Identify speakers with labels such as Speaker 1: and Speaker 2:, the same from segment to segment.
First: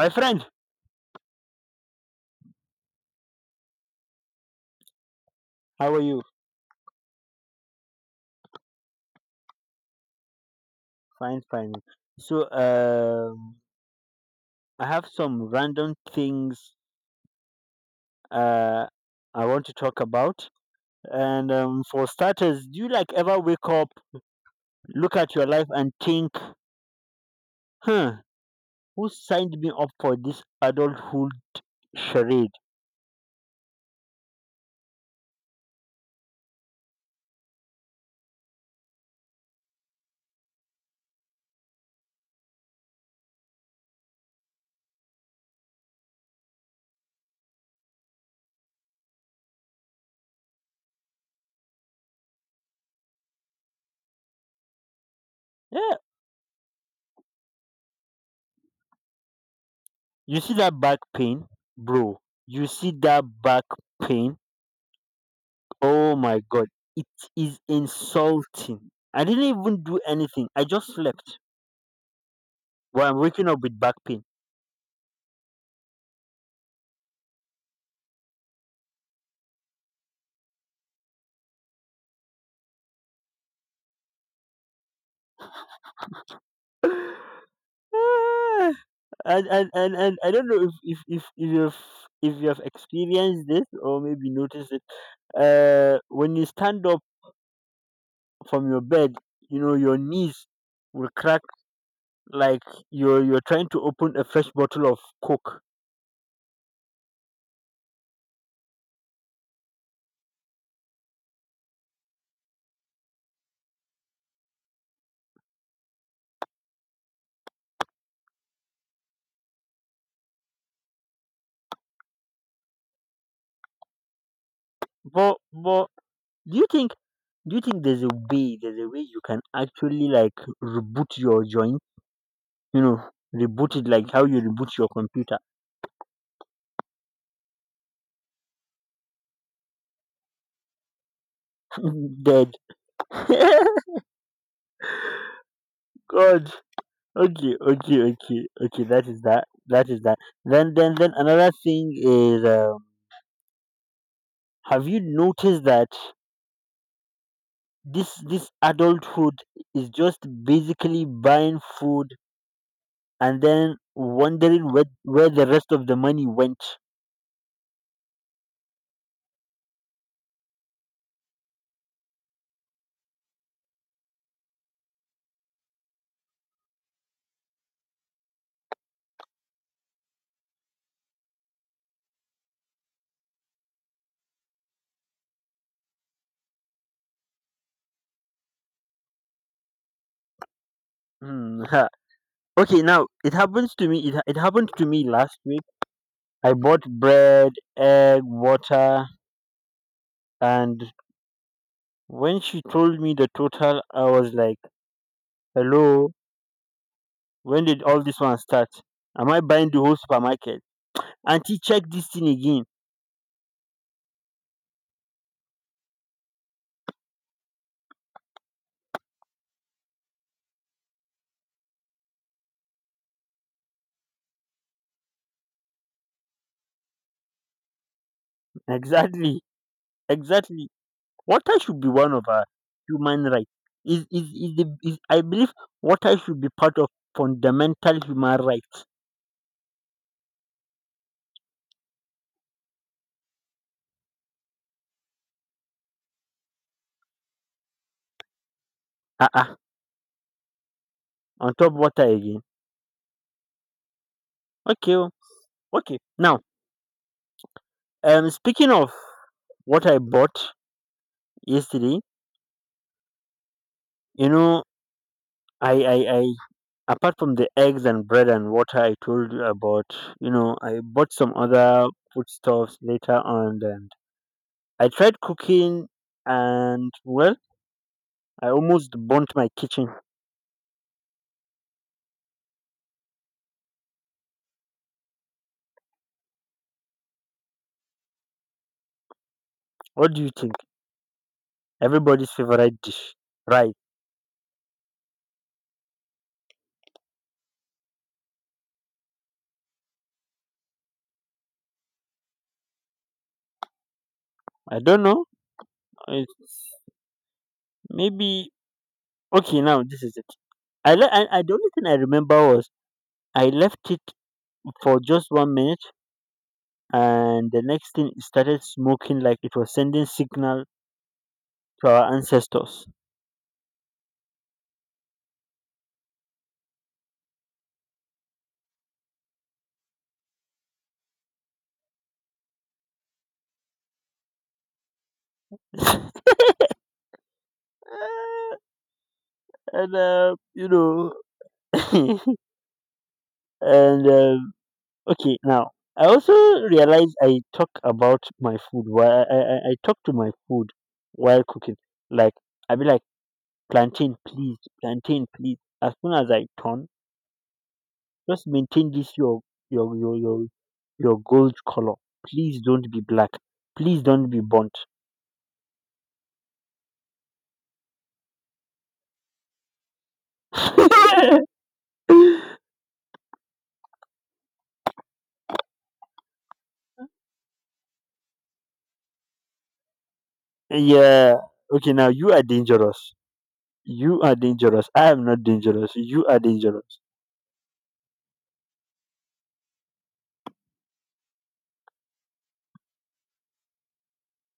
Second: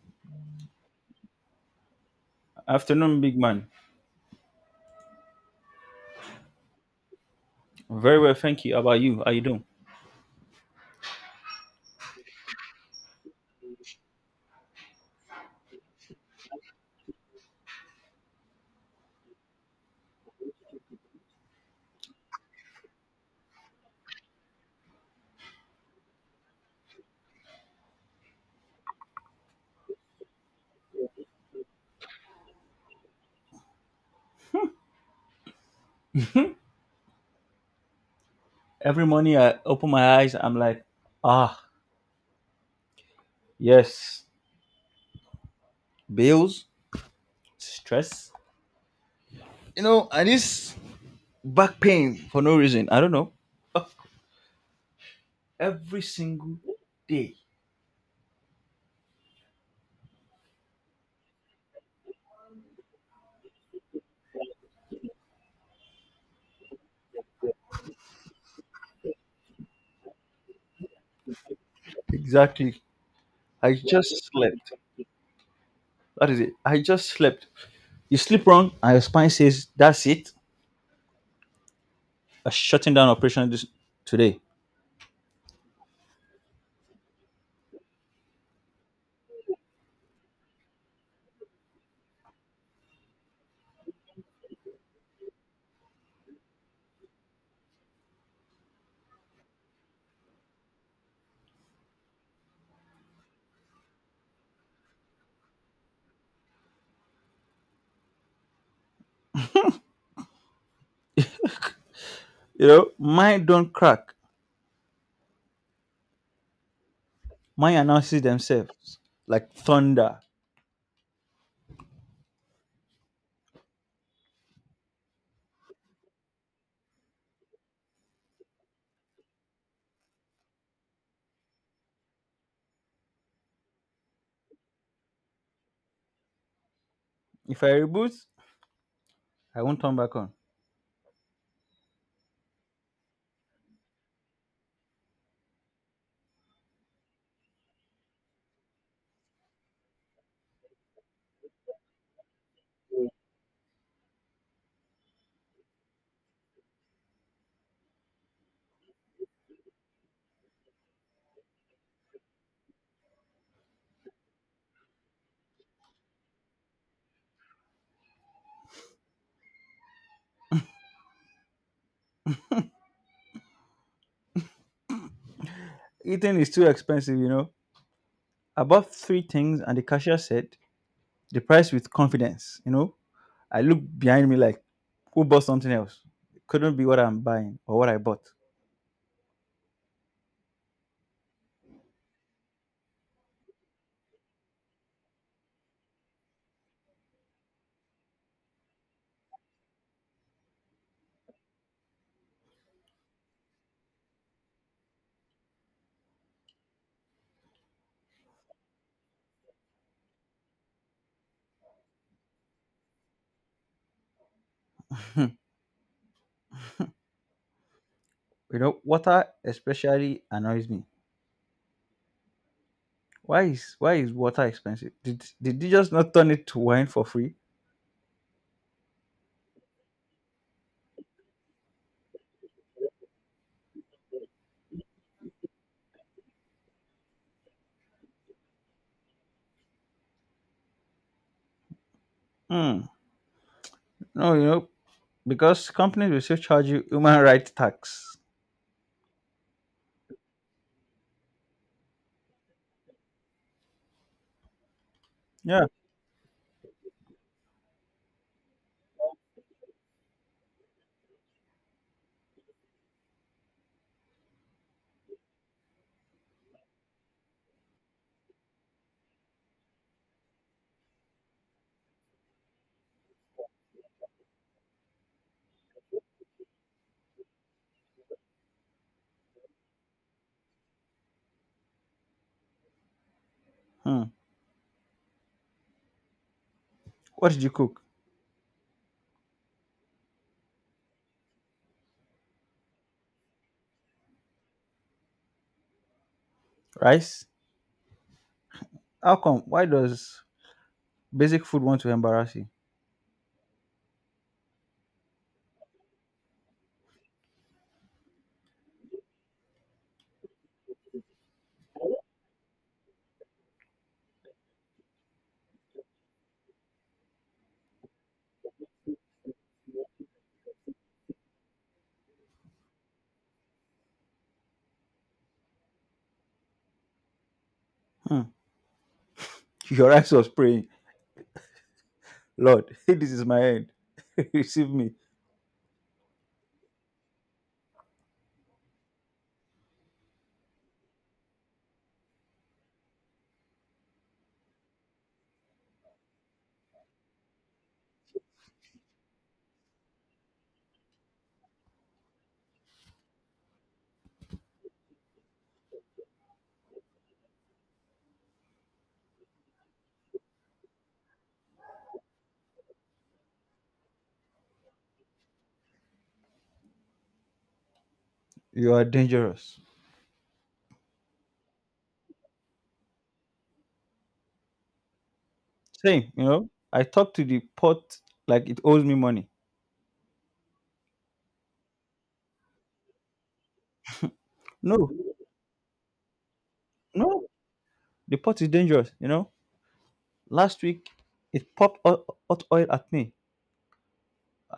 Speaker 1: My friend,
Speaker 2: Afternoon, big man.
Speaker 1: how are you?
Speaker 2: Very well, thank you. How about you? How you doing?
Speaker 1: Fine, fine. So, I have some random things uh, I want to talk about. And for starters, do you like ever wake up, look at your life, and think, huh, who signed me up for this adulthood charade?
Speaker 2: Every morning I open my eyes, I'm like, ah, yes, bills, stress, you know, and this back pain for no reason. I don't know. Ah,
Speaker 1: Yeah,
Speaker 2: every single day.
Speaker 1: you see that back pain, bro. You see that back pain. Oh my god, it is insulting. I didn't even do anything. I just slept.
Speaker 2: Exactly.
Speaker 1: Well, I'm waking up
Speaker 2: I
Speaker 1: with back pain.
Speaker 2: just slept. That is it. I just slept. You sleep wrong, and your spine says, that's it. A shutting down operation this today.
Speaker 1: Ah, and I don't know if you have experienced this or maybe noticed it. When you stand up from your bed, you know your knees will crack like you're trying to open a fresh bottle of Coke.
Speaker 2: You know, mine don't crack. Mine announces themselves like thunder.
Speaker 1: But do you think do you think there's a way you can actually like reboot your joint? You know, reboot it like how you reboot your computer.
Speaker 2: If I reboot, I won't turn back on.
Speaker 1: Dead. God. Okay. That is that. Then another thing is, have you noticed that this adulthood is just basically buying food and then wondering where the rest of the money went?
Speaker 2: Eating is too expensive, you know. I bought three things and the cashier said the price with confidence, you know. I looked behind me like, who bought something else? It couldn't be what I'm buying or what I bought.
Speaker 1: Hmm, ha. Okay, now it happened to me last week. I bought bread, egg, water, and when she told me the total, I was like, hello, when did all this one start? Am I buying the whole supermarket? Auntie, check this thing again.
Speaker 2: You know, water especially annoys me. Why is water expensive? Did you just not turn it to wine for free?
Speaker 1: Exactly, exactly. Water should be one of our human rights. Is, the, is I believe water should be part of fundamental human rights.
Speaker 2: Hmm. No, you know, because companies will still charge you human rights tax.
Speaker 1: Ah uh-uh, on top water again. Okay, oh,
Speaker 2: Yeah.
Speaker 1: okay. Now, speaking of what I bought yesterday, you know, I apart from the eggs and bread and water I told you about, I bought some other foodstuffs later on, and I tried cooking, and well, I almost burnt my kitchen.
Speaker 2: Hmm. What did you cook?
Speaker 1: What do you think? Everybody's favorite dish. Right.
Speaker 2: Rice? How come? Why does basic food want to embarrass you?
Speaker 1: I don't know. It's maybe. Okay, now this is it. I, le- I The only thing I remember was I left it for just one minute, and the next thing, it started smoking like it was sending signal to our ancestors.
Speaker 2: Hmm. Your eyes was praying, Lord, this is my end. Receive me.
Speaker 1: And and okay. Now I also realize I talk about my food. While I talk to my food while cooking. Like I be like, plantain, please, plantain, please. As soon as I turn, just maintain this your your your your your gold color. Please don't be black. Please don't be burnt.
Speaker 2: You are dangerous. Same, you know. I talk to the pot like it owes me money.
Speaker 1: Yeah. Okay. Now you are dangerous. You are
Speaker 2: No,
Speaker 1: dangerous. I am not dangerous. You are dangerous.
Speaker 2: no, the pot is dangerous, you know. Last week it popped hot oil at me.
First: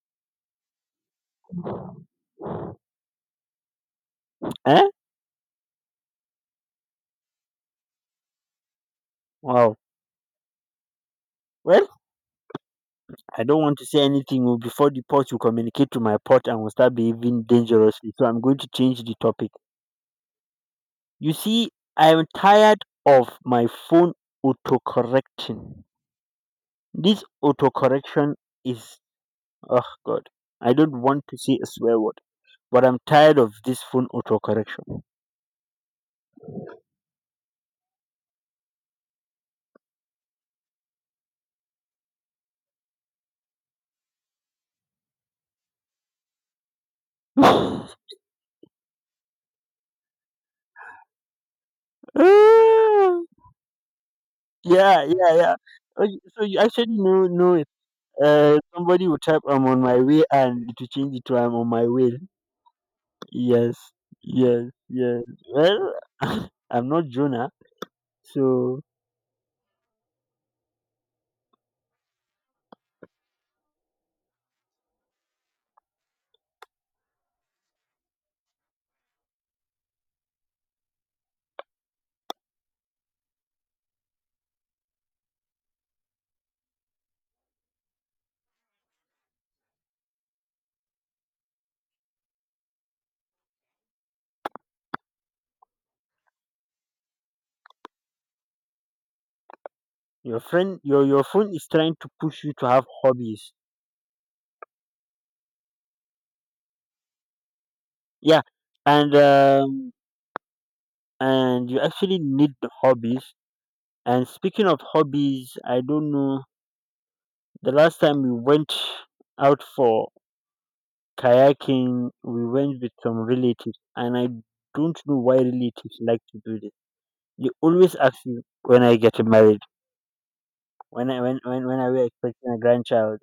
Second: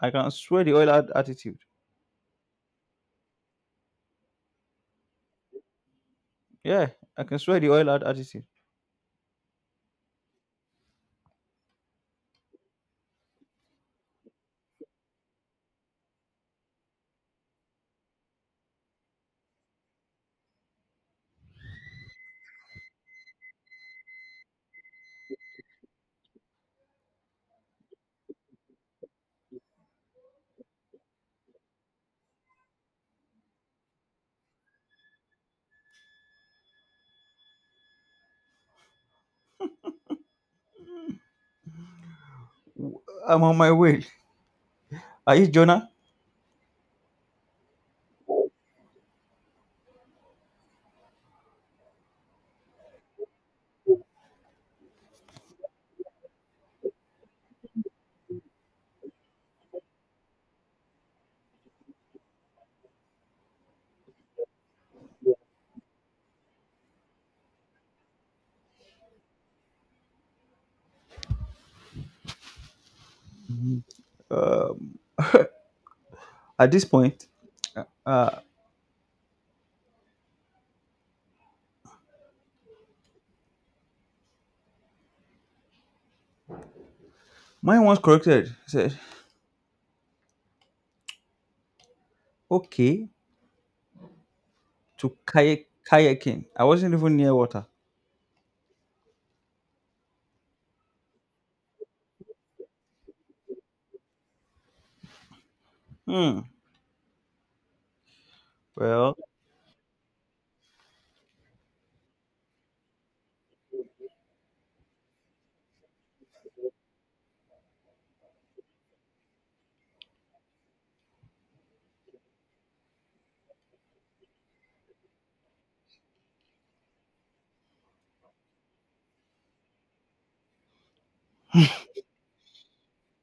Speaker 2: I can swear the oil had attitude.
Speaker 1: Eh?
Speaker 2: Yeah, I can swear the oil had attitude.
Speaker 1: Wow. Well, I don't want to say anything, oh, before the pot will communicate to my pot and will start behaving dangerously. So I'm going to change the topic. You see, I am tired of my phone autocorrecting. This autocorrection is, oh God, I don't want to say a swear word, but I'm tired of this phone autocorrection.
Speaker 2: W- I'm on my way. Are you Jonah?
Speaker 1: Ah, yeah, yeah, yeah. Oh, so you actually know it. Somebody will type, I'm on my way, and it will change it to I'm on my way. Yes, yes, yes. Well, I'm not Jonah, so
Speaker 2: Um, at this point, uh, uh, mine once corrected. He said, okay, to kayak kayaking. I wasn't even near water.
Speaker 1: your friend, your phone is trying to push you to have hobbies.
Speaker 2: Hmm.
Speaker 1: Yeah, and
Speaker 2: Well,
Speaker 1: um, and you actually need the hobbies. And speaking of hobbies, I don't know. The last time we went out for kayaking, we went with some relatives, and I don't know why relatives like to do this. They always ask you when I get married, when I when are we expecting a grandchild?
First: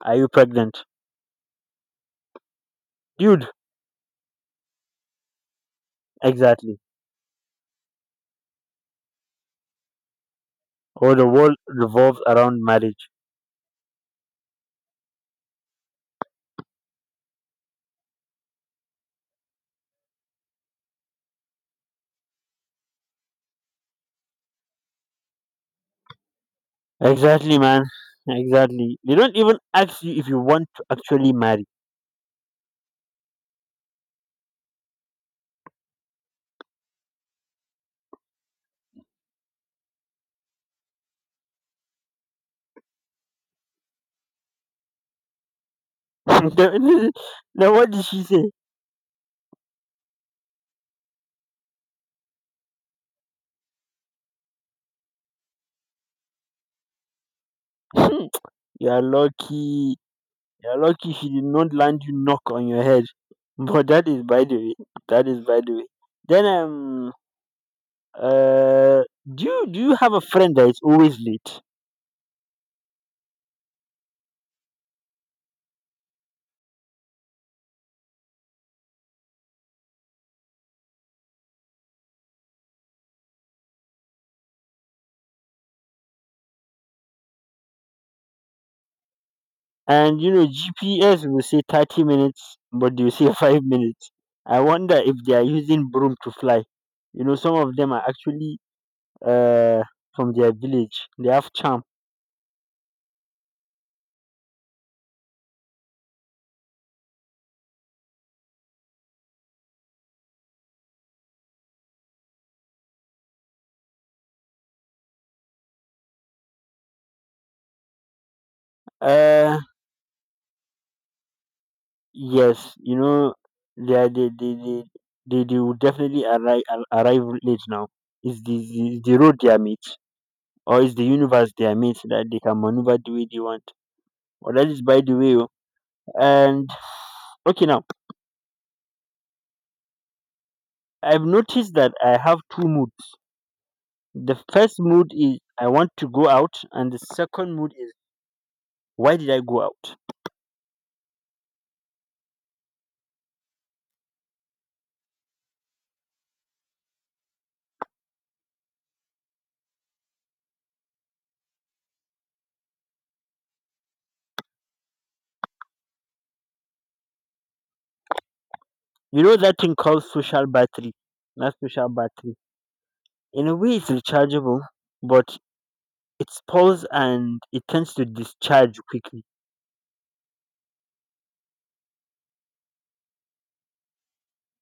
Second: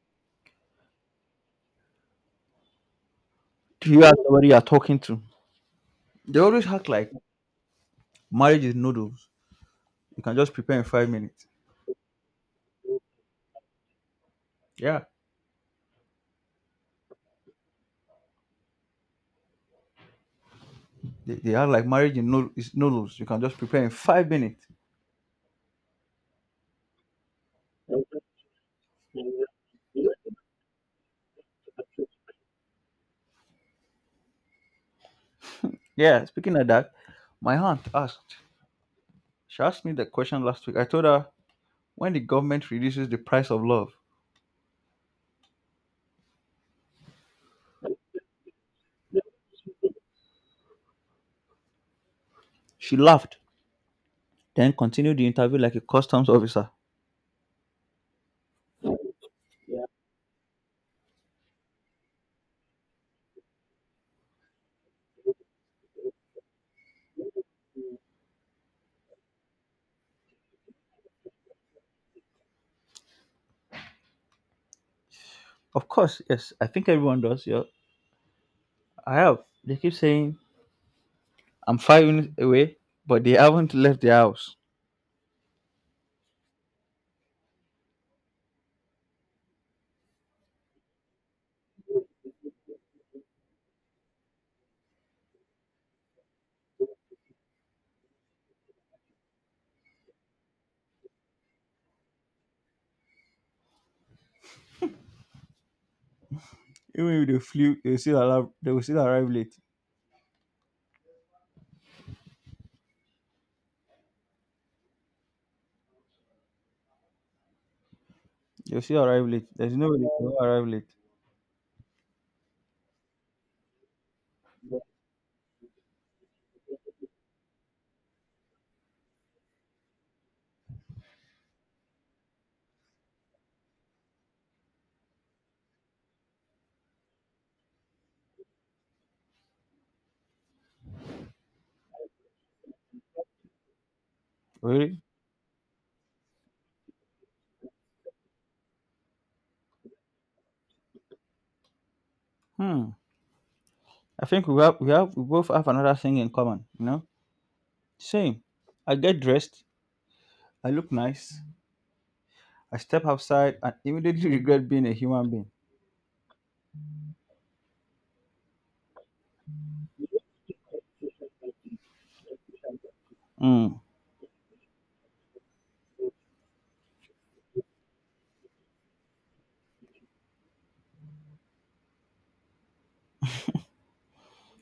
Speaker 1: Are you pregnant? Dude,
Speaker 2: you are somebody you are talking to. They always
Speaker 1: exactly.
Speaker 2: act like marriage is noodles. You can just prepare in five
Speaker 1: Or the
Speaker 2: minutes.
Speaker 1: world revolves around marriage.
Speaker 2: Yeah. They act like marriage is noodles. You can just prepare in 5 minutes.
Speaker 1: Exactly, man. Exactly. They don't even ask you if you want to actually marry.
Speaker 2: Yeah. Speaking of that, my aunt asked. She asked me the question last week. I told her when the government reduces the price of love.
Speaker 1: now, now, what did she say?
Speaker 2: She laughed, then continued the interview like a customs officer.
Speaker 1: You're lucky. You're lucky she did not land you knock on your head. But that is by the way. That is by the way. Then uh do you have a friend that is always late?
Speaker 2: Of course, yes. I think everyone does. Yeah. I have. They keep saying I'm 5 minutes away, but they haven't left the house.
Speaker 1: And you know, GPS will say 30 minutes, but you say 5 minutes. I wonder if they are using broom to fly. You know, some of them are actually, uh, from their village. They have charm.
Speaker 2: Even if they flew, they will still arrive. They will still arrive late. They'll still arrive late.
Speaker 1: Uh,
Speaker 2: There's no way they can arrive late.
Speaker 1: yes, they are, they will definitely arrive, late now. Is the road they are mate, or is the universe they are mate that they can maneuver the way they want? Or that is by the way. Oh. And okay, now I've noticed that I have two moods. The first
Speaker 2: Really?
Speaker 1: mood is I want to go out, and the second mood is why did I go out?
Speaker 2: Hmm. I think we both have another thing in common, you know? Same. I get dressed, I look nice, I step outside and immediately regret being a human being.
Speaker 1: You know that thing called social battery, not social battery. In a
Speaker 2: Hmm.
Speaker 1: way, it's rechargeable, but it spoils, and it tends to discharge quickly.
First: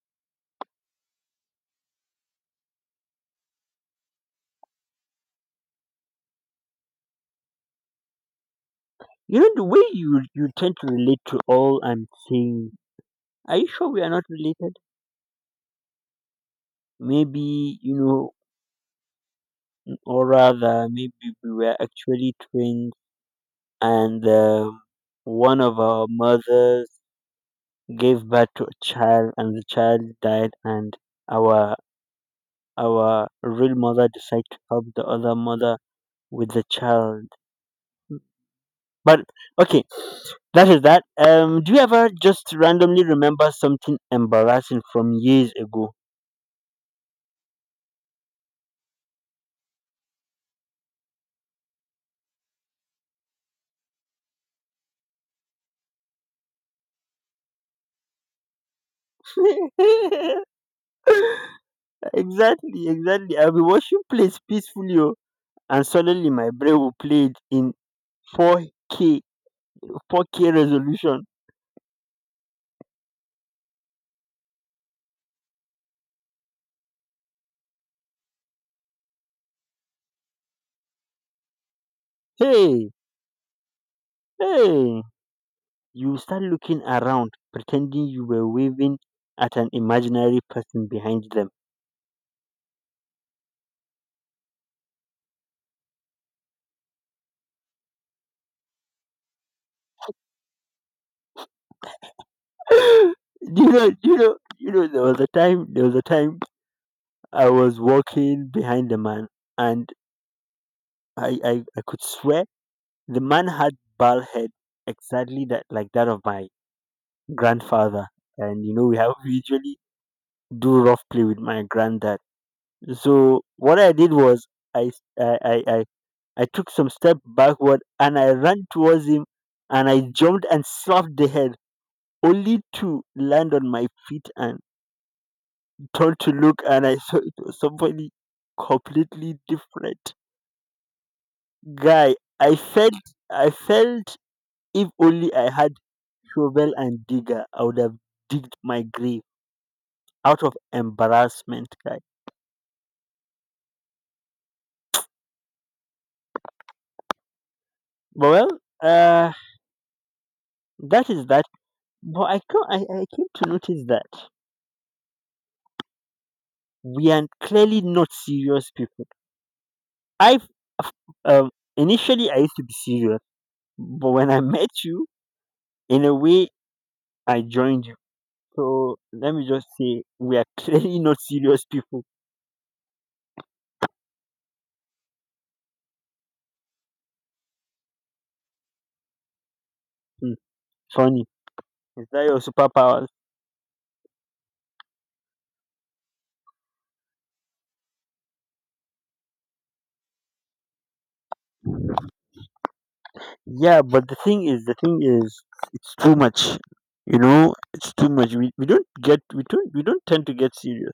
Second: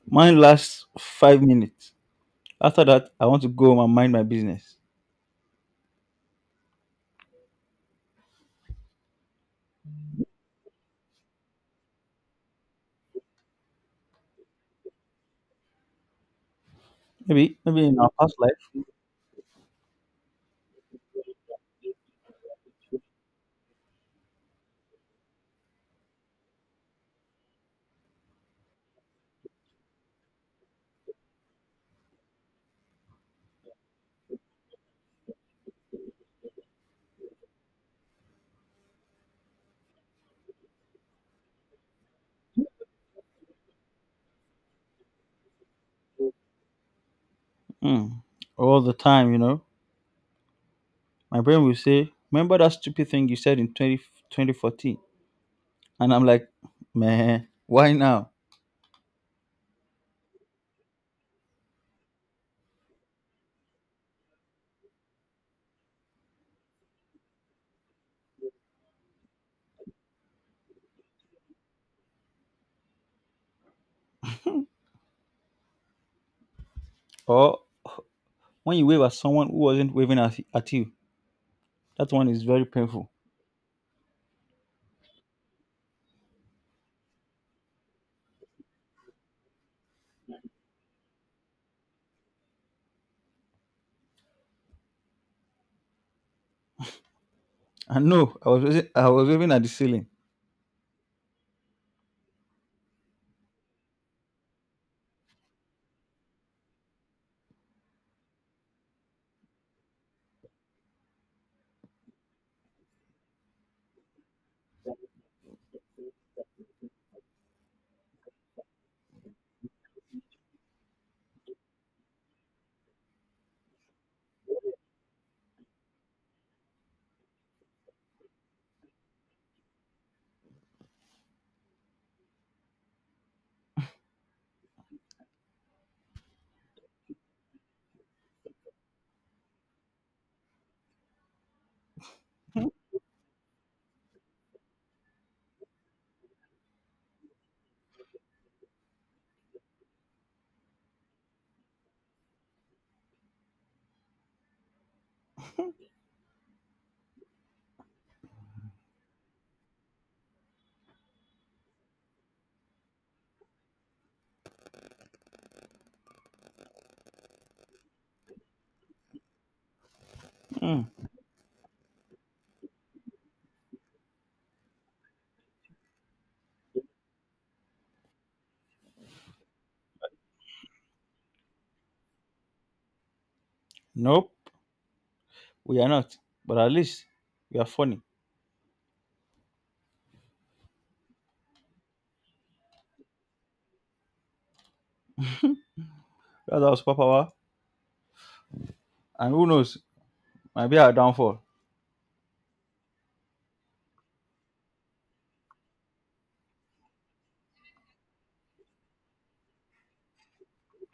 Speaker 2: Mine lasts 5 minutes. After that, I want to go home and mind my business.
Speaker 1: You know the way you tend to relate to all I'm saying. Are you sure we are not related?
Speaker 2: Maybe
Speaker 1: Maybe
Speaker 2: maybe in our past life,
Speaker 1: or rather, maybe we were actually twins. And one of our mothers gave birth to a child, and the child died, and our real mother decided to help the other mother with the child, but okay, that is that. Do you ever just randomly remember something embarrassing from years ago?
Speaker 2: hmm, all the time, you know. My brain will say, remember that stupid thing you said in 2014? And I'm like, man, why now?
Speaker 1: Exactly, exactly. I'll be watching plays peacefully, oh, and suddenly my brain will play it in 4k 4K resolution.
Speaker 2: Or when you wave at someone who wasn't waving at you, that one is very
Speaker 1: hey
Speaker 2: painful.
Speaker 1: hey you start looking around pretending you were waving at an imaginary person behind them.
Speaker 2: And no, I was waving at the ceiling.
Speaker 1: Do you know there was a time, I was walking behind the man, and I could swear the man had bald head exactly that like that of my grandfather. And you know we have we usually do rough play with my granddad. So what I did was, I I, I, I I took some step backward, and I ran towards him, and I jumped and slapped the head, only to land on my feet and turn to look, and I saw it was somebody completely different. Guy, I felt if only I had shovel and digger, I would have digged my grave out of embarrassment, guy. But well, uh that is that. But I, co- I came to notice that we are clearly not serious people. I
Speaker 2: Mm-mm.
Speaker 1: Um, Initially, I used to be serious, but when I met you, in a way, I joined you. So let me just say, we are clearly not serious people.
Speaker 2: Nope, we are not. But at least we are funny.
Speaker 1: Hmm, funny. Is that your superpowers?
Speaker 2: That's our superpower. And who knows, maybe our downfall.
Speaker 1: Yeah, but the thing is, it's too much. You know, it's too much. We don't get we don't tend to get serious.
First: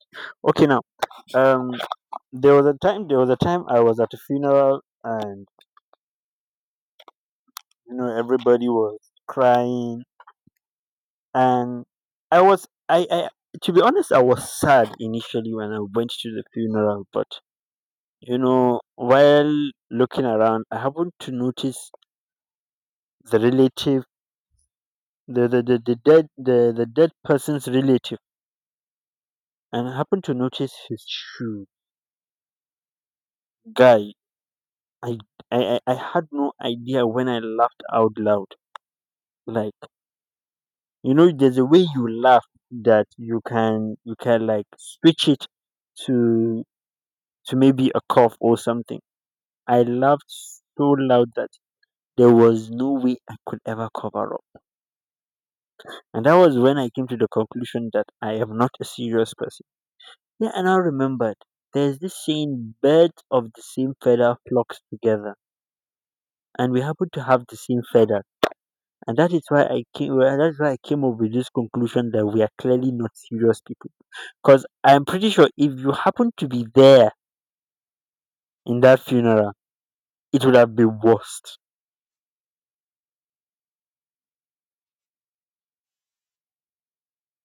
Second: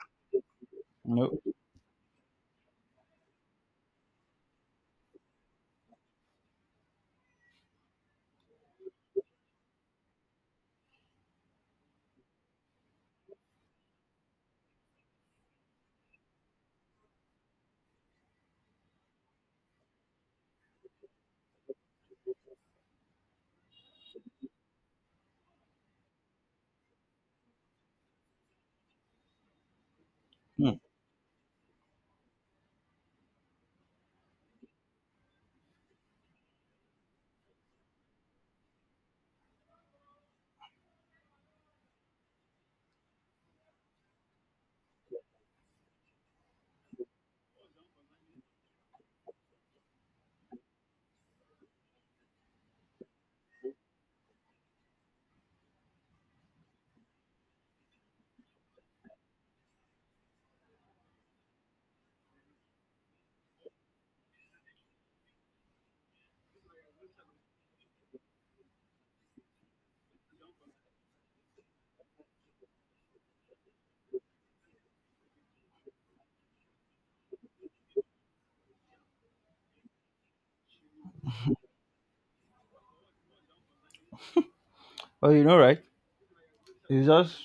Speaker 1: Okay, now,
Speaker 2: No.
Speaker 1: um, there was a time, I was at a funeral, and you know everybody was crying, and I was I to be honest, I was sad initially when I went to the funeral, but while looking around, I happened to notice the relative, the dead person's relative, and I happened to notice
Speaker 2: Mm.
Speaker 1: his shoe. Guy, I, I had no idea when I laughed out loud. Like there's a way you laugh that you can like switch it to to maybe a cough or something. I laughed so loud that there was no way I could ever cover up. And that was when I came to the conclusion that I am not a serious person. Yeah, and I remembered there's this saying, birds of the same feather flocks together. And we happen to have the same feather. And that is why that's why I came up with this conclusion that we are clearly not serious people. Because I'm pretty sure if you happen to be there in that funeral, it would have been worst.
Speaker 2: But you know, right? It's just,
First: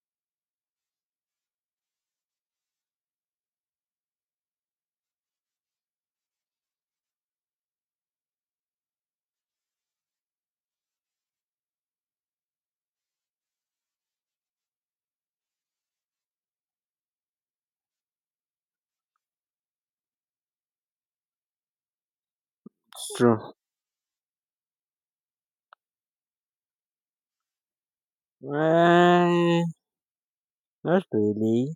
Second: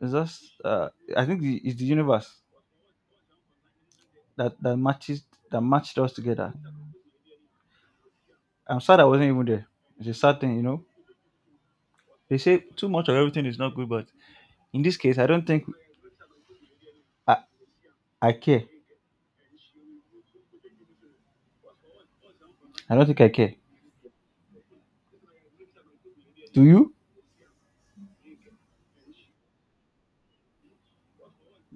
Speaker 2: it's just. I think it's the universe that that matches that matched us together. I'm sad I wasn't even there. It's a sad thing, you know. They say too much of everything is not good, but in this case, I, I care. I don't
Speaker 1: It's
Speaker 2: think I
Speaker 1: true.
Speaker 2: care. Do you?
Speaker 1: Eh, not really.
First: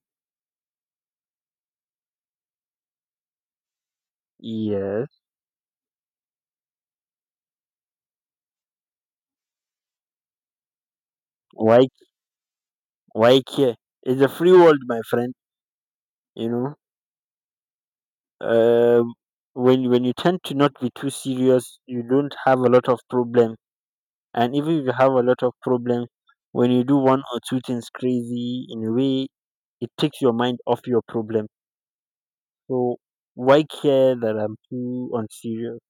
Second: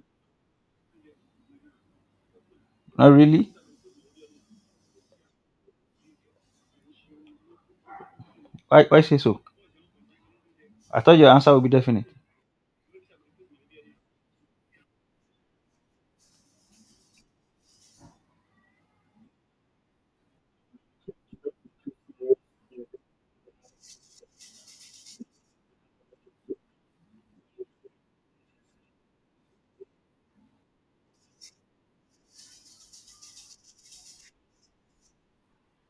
Speaker 2: Not really.
Speaker 1: Yes.
Speaker 2: Why say so? I thought your answer would be
Speaker 1: Why?
Speaker 2: definite.
Speaker 1: Why care? It's a free world, my friend. You know. uh, when you tend to not be too serious, you don't have a lot of problem. And even if you have a lot of problem, when you do one or two things crazy, in a way, it takes your mind off your problem. So why care that I'm too unserious?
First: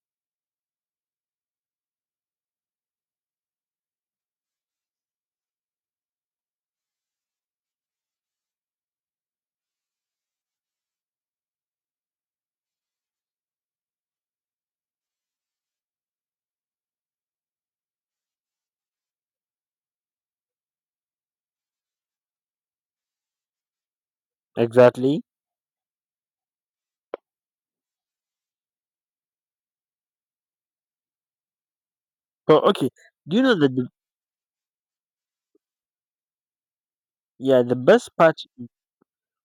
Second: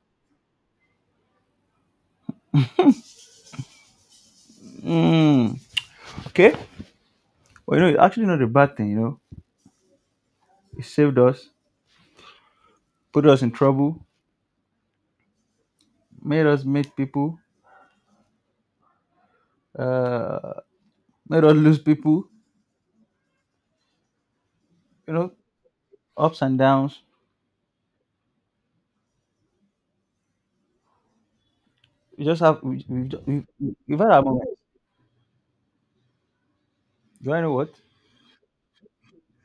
Speaker 2: Mm, okay. Well, you know, it's actually not a bad thing, you know. It saved us, put us in trouble, made us meet people, uh, made us lose people, you
Speaker 1: Exactly.
Speaker 2: know, ups and downs. We just
Speaker 1: So
Speaker 2: have,
Speaker 1: okay. Do you know
Speaker 2: we,
Speaker 1: that?
Speaker 2: we've had our moments. Do I know
Speaker 1: Yeah.
Speaker 2: what?
Speaker 1: The best part.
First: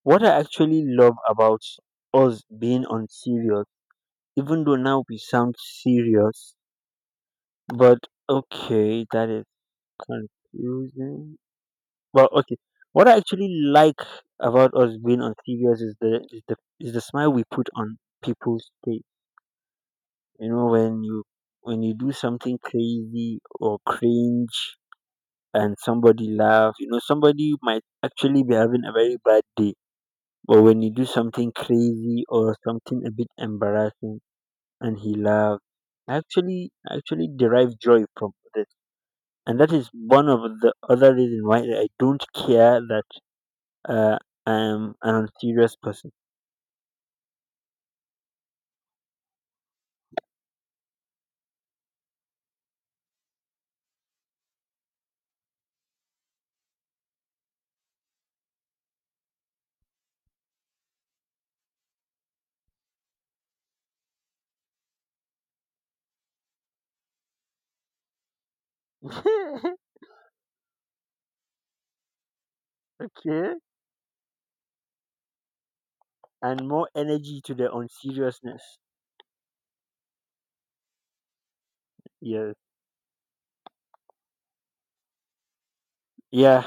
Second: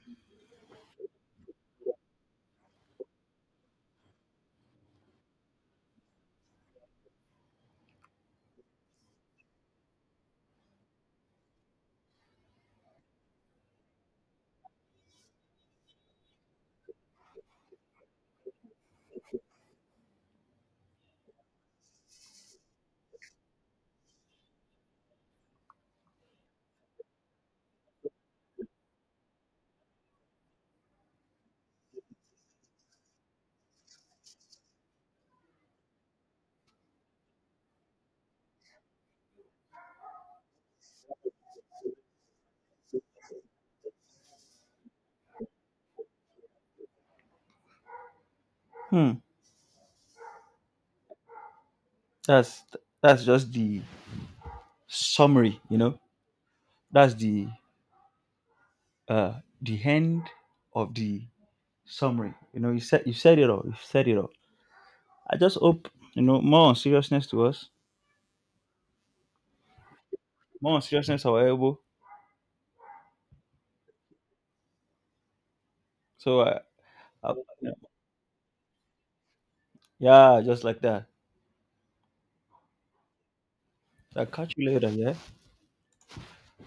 Speaker 1: What I actually love about us being unserious. Even though now we sound serious, but okay, that is confusing. Well, okay. What I actually like about us being on serious is the is the is the smile we put on people's face. You know, when you do something crazy or cringe, and somebody laugh, somebody might actually be having a very bad day. But when you do something crazy or something a bit embarrassing, and he laughed, actually actually derive joy from this, and that is one of the other reason why I don't care that, uh, I'm an unserious person.
Speaker 2: Hmm. That's, that's just the summary, you know, that's uh the end of the summary, you know, you said it all. You said it all. I just hope you know more on seriousness to us,
Speaker 1: Okay,
Speaker 2: more on seriousness our elbow, so i,
Speaker 1: and more
Speaker 2: I
Speaker 1: energy to the unseriousness.
Speaker 2: yeah, just like that.
Speaker 1: Yes,
Speaker 2: I catch you later, yeah.
Speaker 1: yeah.